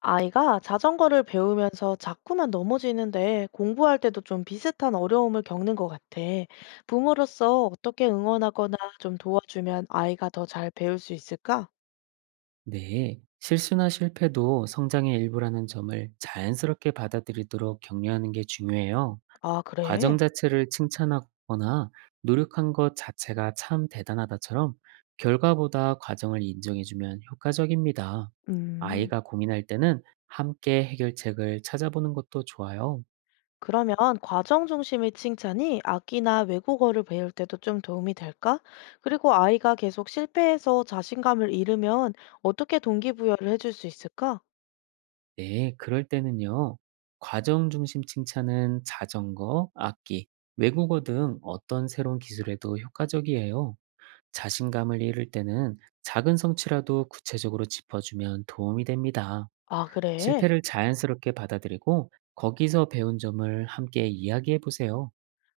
아이가 자전거를 배우면서 자꾸만 넘어지는데 공부할 때도 좀 비슷한 어려움을 겪는 것 같아. 부모로서 어떻게 응원하거나 좀 도와주면 아이가 더 잘 배울 수 있을까? 네, 실수나 실패도 성장의 일부라는 점을 자연스럽게 받아들이도록 격려하는 게 중요해요. 아, 과정 그래? 자체를 칭찬하거나 노력한 것 자체가 참 대단하다처럼 결과보다 과정을 인정해주면 효과적입니다. 음. 아이가 고민할 때는 함께 해결책을 찾아보는 것도 좋아요. 그러면 과정 중심의 칭찬이 악기나 외국어를 배울 때도 좀 도움이 될까? 그리고 아이가 계속 실패해서 자신감을 잃으면 어떻게 동기부여를 해줄 수 있을까? 네, 그럴 때는요. 과정 중심 칭찬은 자전거, 악기, 외국어 등 어떤 새로운 기술에도 효과적이에요. 자신감을 잃을 때는 작은 성취라도 구체적으로 짚어주면 도움이 됩니다. 아, 그래? 실패를 자연스럽게 받아들이고 거기서 배운 점을 함께 이야기해 보세요.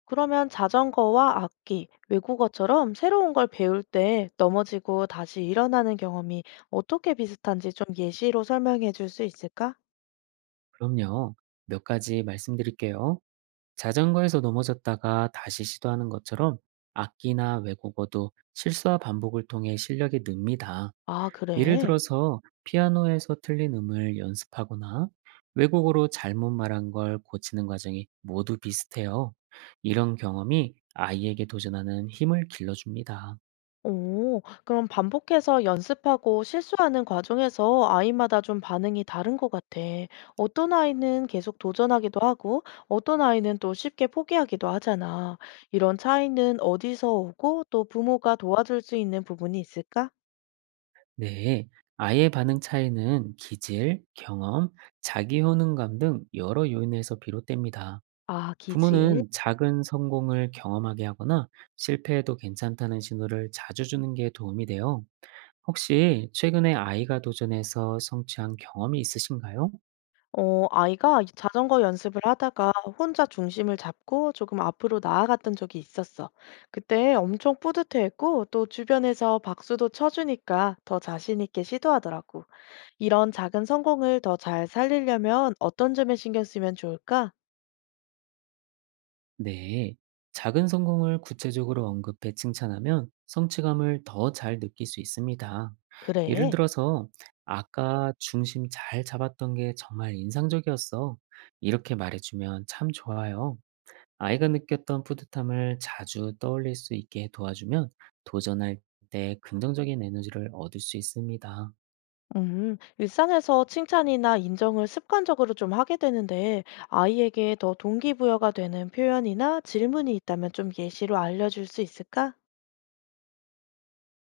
그러면 자전거와 악기, 외국어처럼 새로운 걸 배울 때 넘어지고 다시 일어나는 경험이 어떻게 비슷한지 좀 예시로 설명해 줄 수 있을까? 그럼요. 몇 가지 말씀드릴게요. 자전거에서 넘어졌다가 다시 시도하는 것처럼 악기나 외국어도 실수와 반복을 통해 실력이 늡니다. 아, 예를 그래? 들어서 피아노에서 틀린 음을 연습하거나 외국어로 잘못 말한 걸 고치는 과정이 모두 비슷해요. 이런 경험이 아이에게 도전하는 힘을 길러줍니다. 오, 그럼 반복해서 연습하고 실수하는 과정에서 아이마다 좀 반응이 다른 것 같아. 어떤 아이는 계속 도전하기도 하고, 어떤 아이는 또 쉽게 포기하기도 하잖아. 이런 차이는 어디서 오고 또 부모가 도와줄 수 있는 부분이 있을까? 네. 아이의 반응 차이는 기질, 경험, 자기 효능감 등 여러 요인에서 비롯됩니다. 아, 기질. 부모는 작은 성공을 경험하게 하거나 실패해도 괜찮다는 신호를 자주 주는 게 도움이 돼요. 혹시 최근에 아이가 도전해서 성취한 경험이 있으신가요? 어, 아이가 자전거 연습을 하다가 혼자 중심을 잡고 조금 앞으로 나아갔던 적이 있었어. 그때 엄청 뿌듯해했고 또 주변에서 박수도 쳐주니까 더 자신 있게 시도하더라고. 이런 작은 성공을 더 잘 살리려면 어떤 점에 신경 쓰면 좋을까? 네. 작은 성공을 구체적으로 언급해 칭찬하면 성취감을 더 잘 느낄 수 있습니다. 예를 그래. 들어서, 아까 중심 잘 잡았던 게 정말 인상적이었어. 이렇게 말해주면 참 좋아요. 아이가 느꼈던 뿌듯함을 자주 떠올릴 수 있게 도와주면 도전할 때 긍정적인 에너지를 얻을 수 있습니다. 일상에서 칭찬이나 인정을 습관적으로 좀 하게 되는데 아이에게 더 동기부여가 되는 표현이나 질문이 있다면 좀 예시로 알려줄 수 있을까?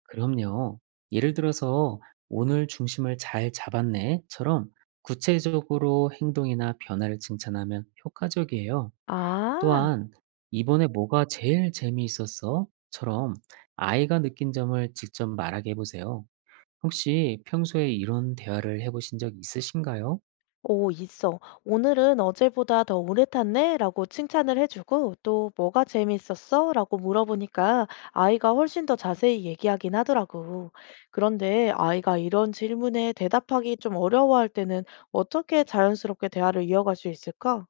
그럼요. 예를 들어서 오늘 중심을 잘 잡았네처럼 구체적으로 행동이나 변화를 칭찬하면 효과적이에요. 아. 또한 이번에 뭐가 제일 재미있었어처럼 아이가 느낀 점을 직접 말하게 해보세요. 혹시 평소에 이런 대화를 해보신 적 있으신가요? 오, 있어. 오늘은 어제보다 더 오래 탔네? 라고 칭찬을 해주고, 또 뭐가 재밌었어? 라고 물어보니까 아이가 훨씬 더 자세히 얘기하긴 하더라고. 그런데 아이가 이런 질문에 대답하기 좀 어려워할 때는 어떻게 자연스럽게 대화를 이어갈 수 있을까?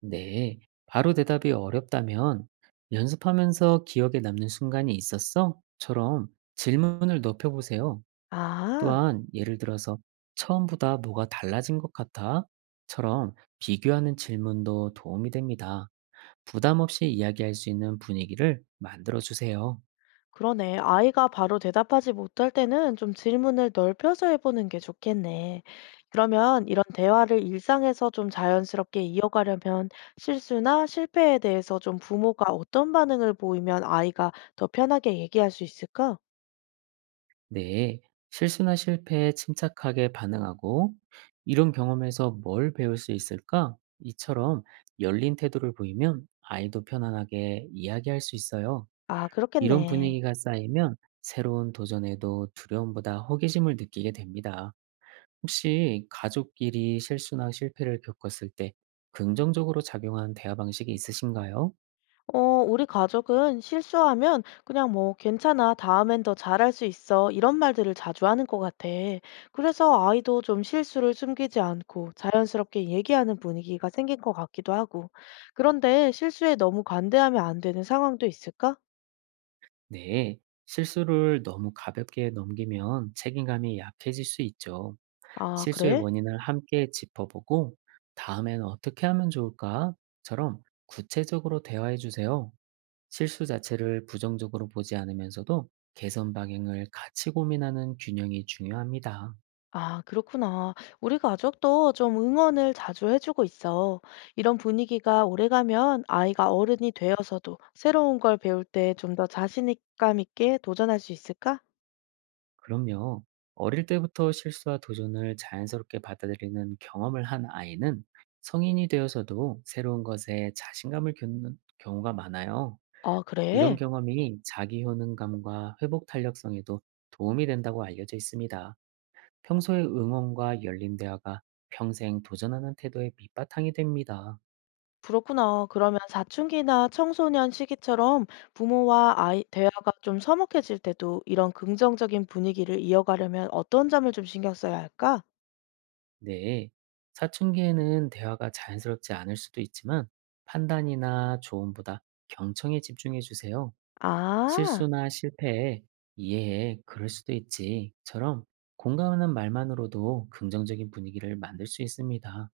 네. 바로 대답이 어렵다면 연습하면서 기억에 남는 순간이 있었어?처럼 질문을 높여보세요. 아. 또한 예를 들어서 "처음보다 뭐가 달라진 것 같아?"처럼 비교하는 질문도 도움이 됩니다. 부담 없이 이야기할 수 있는 분위기를 만들어 주세요. 그러네. 아이가 바로 대답하지 못할 때는 좀 질문을 넓혀서 해보는 게 좋겠네. 그러면 이런 대화를 일상에서 좀 자연스럽게 이어가려면 실수나 실패에 대해서 좀 부모가 어떤 반응을 보이면 아이가 더 편하게 얘기할 수 있을까? 네. 실수나 실패에 침착하게 반응하고 "이런 경험에서 뭘 배울 수 있을까?" 이처럼 열린 태도를 보이면 아이도 편안하게 이야기할 수 있어요. 아, 이런 그렇겠네. 분위기가 쌓이면 새로운 도전에도 두려움보다 호기심을 느끼게 됩니다. 혹시 가족끼리 실수나 실패를 겪었을 때 긍정적으로 작용한 대화 방식이 있으신가요? 어, 우리 가족은 실수하면 그냥 뭐 괜찮아, 다음엔 더 잘할 수 있어. 이런 말들을 자주 하는 것 같아. 그래서 아이도 좀 실수를 숨기지 않고 자연스럽게 얘기하는 분위기가 생긴 것 같기도 하고. 그런데 실수에 너무 관대하면 안 되는 상황도 있을까? 네. 실수를 너무 가볍게 넘기면 책임감이 약해질 수 있죠. 아, 실수의 그래? 원인을 함께 짚어보고 다음엔 어떻게 하면 좋을까?처럼 구체적으로 대화해 주세요. 실수 자체를 부정적으로 보지 않으면서도 개선 방향을 같이 고민하는 균형이 중요합니다. 아, 그렇구나. 우리 가족도 좀 응원을 자주 해주고 있어. 이런 분위기가 오래가면 아이가 어른이 되어서도 새로운 걸 배울 때 좀 더 자신감 있게 도전할 수 있을까? 그럼요. 어릴 때부터 실수와 도전을 자연스럽게 받아들이는 경험을 한 아이는 성인이 되어서도 새로운 것에 자신감을 겪는 경우가 많아요. 아, 이런 그래? 경험이 자기 효능감과 회복 탄력성에도 도움이 된다고 알려져 있습니다. 평소의 응원과 열린 대화가 평생 도전하는 태도의 밑바탕이 됩니다. 그렇구나. 그러면 사춘기나 청소년 시기처럼 부모와 아이 대화가 좀 서먹해질 때도 이런 긍정적인 분위기를 이어가려면 어떤 점을 좀 신경 써야 할까? 네. 사춘기에는 대화가 자연스럽지 않을 수도 있지만 판단이나 조언보다 경청에 집중해 주세요. 아, 실수나 실패에 이해해, 그럴 수도 있지.처럼 공감하는 말만으로도 긍정적인 분위기를 만들 수 있습니다.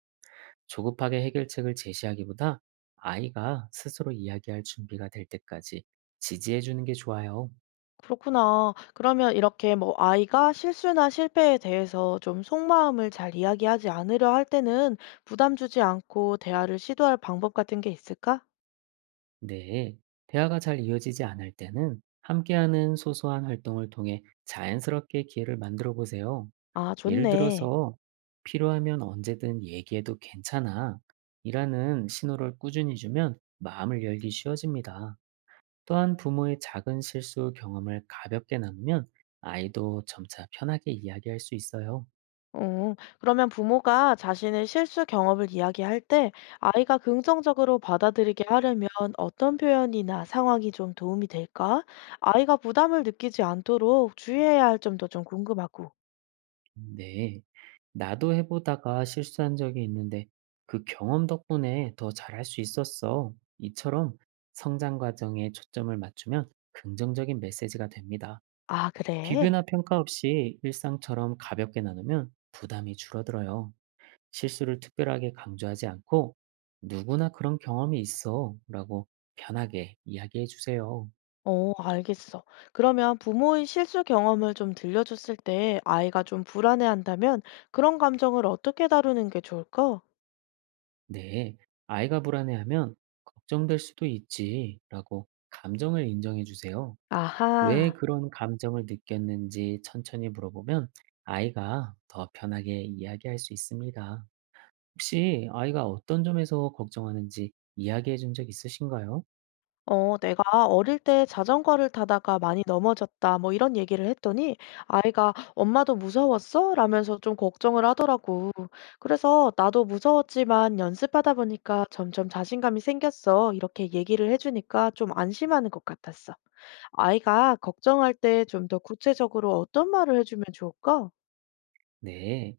조급하게 해결책을 제시하기보다 아이가 스스로 이야기할 준비가 될 때까지 지지해 주는 게 좋아요. 그렇구나. 그러면 이렇게 뭐 아이가 실수나 실패에 대해서 좀 속마음을 잘 이야기하지 않으려 할 때는 부담 주지 않고 대화를 시도할 방법 같은 게 있을까? 네. 대화가 잘 이어지지 않을 때는 함께하는 소소한 활동을 통해 자연스럽게 기회를 만들어 보세요. 아, 예를 좋네. 들어서 필요하면 언제든 얘기해도 괜찮아. 이라는 신호를 꾸준히 주면 마음을 열기 쉬워집니다. 또한 부모의 작은 실수 경험을 가볍게 나누면 아이도 점차 편하게 이야기할 수 있어요. 어, 그러면 부모가 자신의 실수 경험을 이야기할 때 아이가 긍정적으로 받아들이게 하려면 어떤 표현이나 상황이 좀 도움이 될까? 아이가 부담을 느끼지 않도록 주의해야 할 점도 좀 궁금하고. 네. 나도 해보다가 실수한 적이 있는데 그 경험 덕분에 더 잘할 수 있었어. 이처럼 성장 과정에 초점을 맞추면 긍정적인 메시지가 됩니다. 아, 그래? 비교나 평가 없이 일상처럼 가볍게 나누면 부담이 줄어들어요. 실수를 특별하게 강조하지 않고 누구나 그런 경험이 있어 라고 편하게 이야기해 주세요. 어, 알겠어. 그러면 부모의 실수 경험을 좀 들려줬을 때 아이가 좀 불안해한다면 그런 감정을 어떻게 다루는 게 좋을까? 네, 아이가 불안해하면 걱정될 수도 있지 라고 감정을 인정해 주세요. 왜 아하. 그런 감정을 느꼈는지 천천히 물어보면 아이가 더 편하게 이야기할 수 있습니다. 혹시 아이가 어떤 점에서 걱정하는지 이야기해 준 적 있으신가요? 어, 내가 어릴 때 자전거를 타다가 많이 넘어졌다, 뭐 이런 얘기를 했더니 아이가 엄마도 무서웠어? 라면서 좀 걱정을 하더라고. 그래서 나도 무서웠지만 연습하다 보니까 점점 자신감이 생겼어. 이렇게 얘기를 해주니까 좀 안심하는 것 같았어. 아이가 걱정할 때 좀 더 구체적으로 어떤 말을 해주면 좋을까? 네,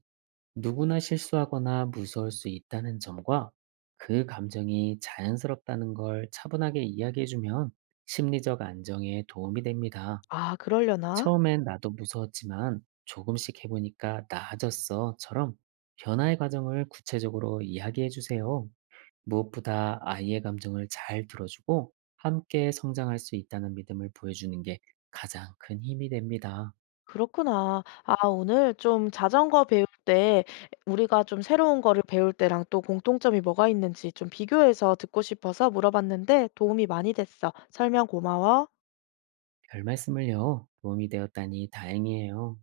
누구나 실수하거나 무서울 수 있다는 점과 그 감정이 자연스럽다는 걸 차분하게 이야기해주면 심리적 안정에 도움이 됩니다. 아, 그러려나? 처음엔 나도 무서웠지만 조금씩 해보니까 나아졌어처럼 변화의 과정을 구체적으로 이야기해주세요. 무엇보다 아이의 감정을 잘 들어주고 함께 성장할 수 있다는 믿음을 보여주는 게 가장 큰 힘이 됩니다. 그렇구나. 아, 오늘 좀 자전거 배울 때 우리가 좀 새로운 거를 배울 때랑 또 공통점이 뭐가 있는지 좀 비교해서 듣고 싶어서 물어봤는데 도움이 많이 됐어. 설명 고마워. 별 말씀을요. 도움이 되었다니 다행이에요.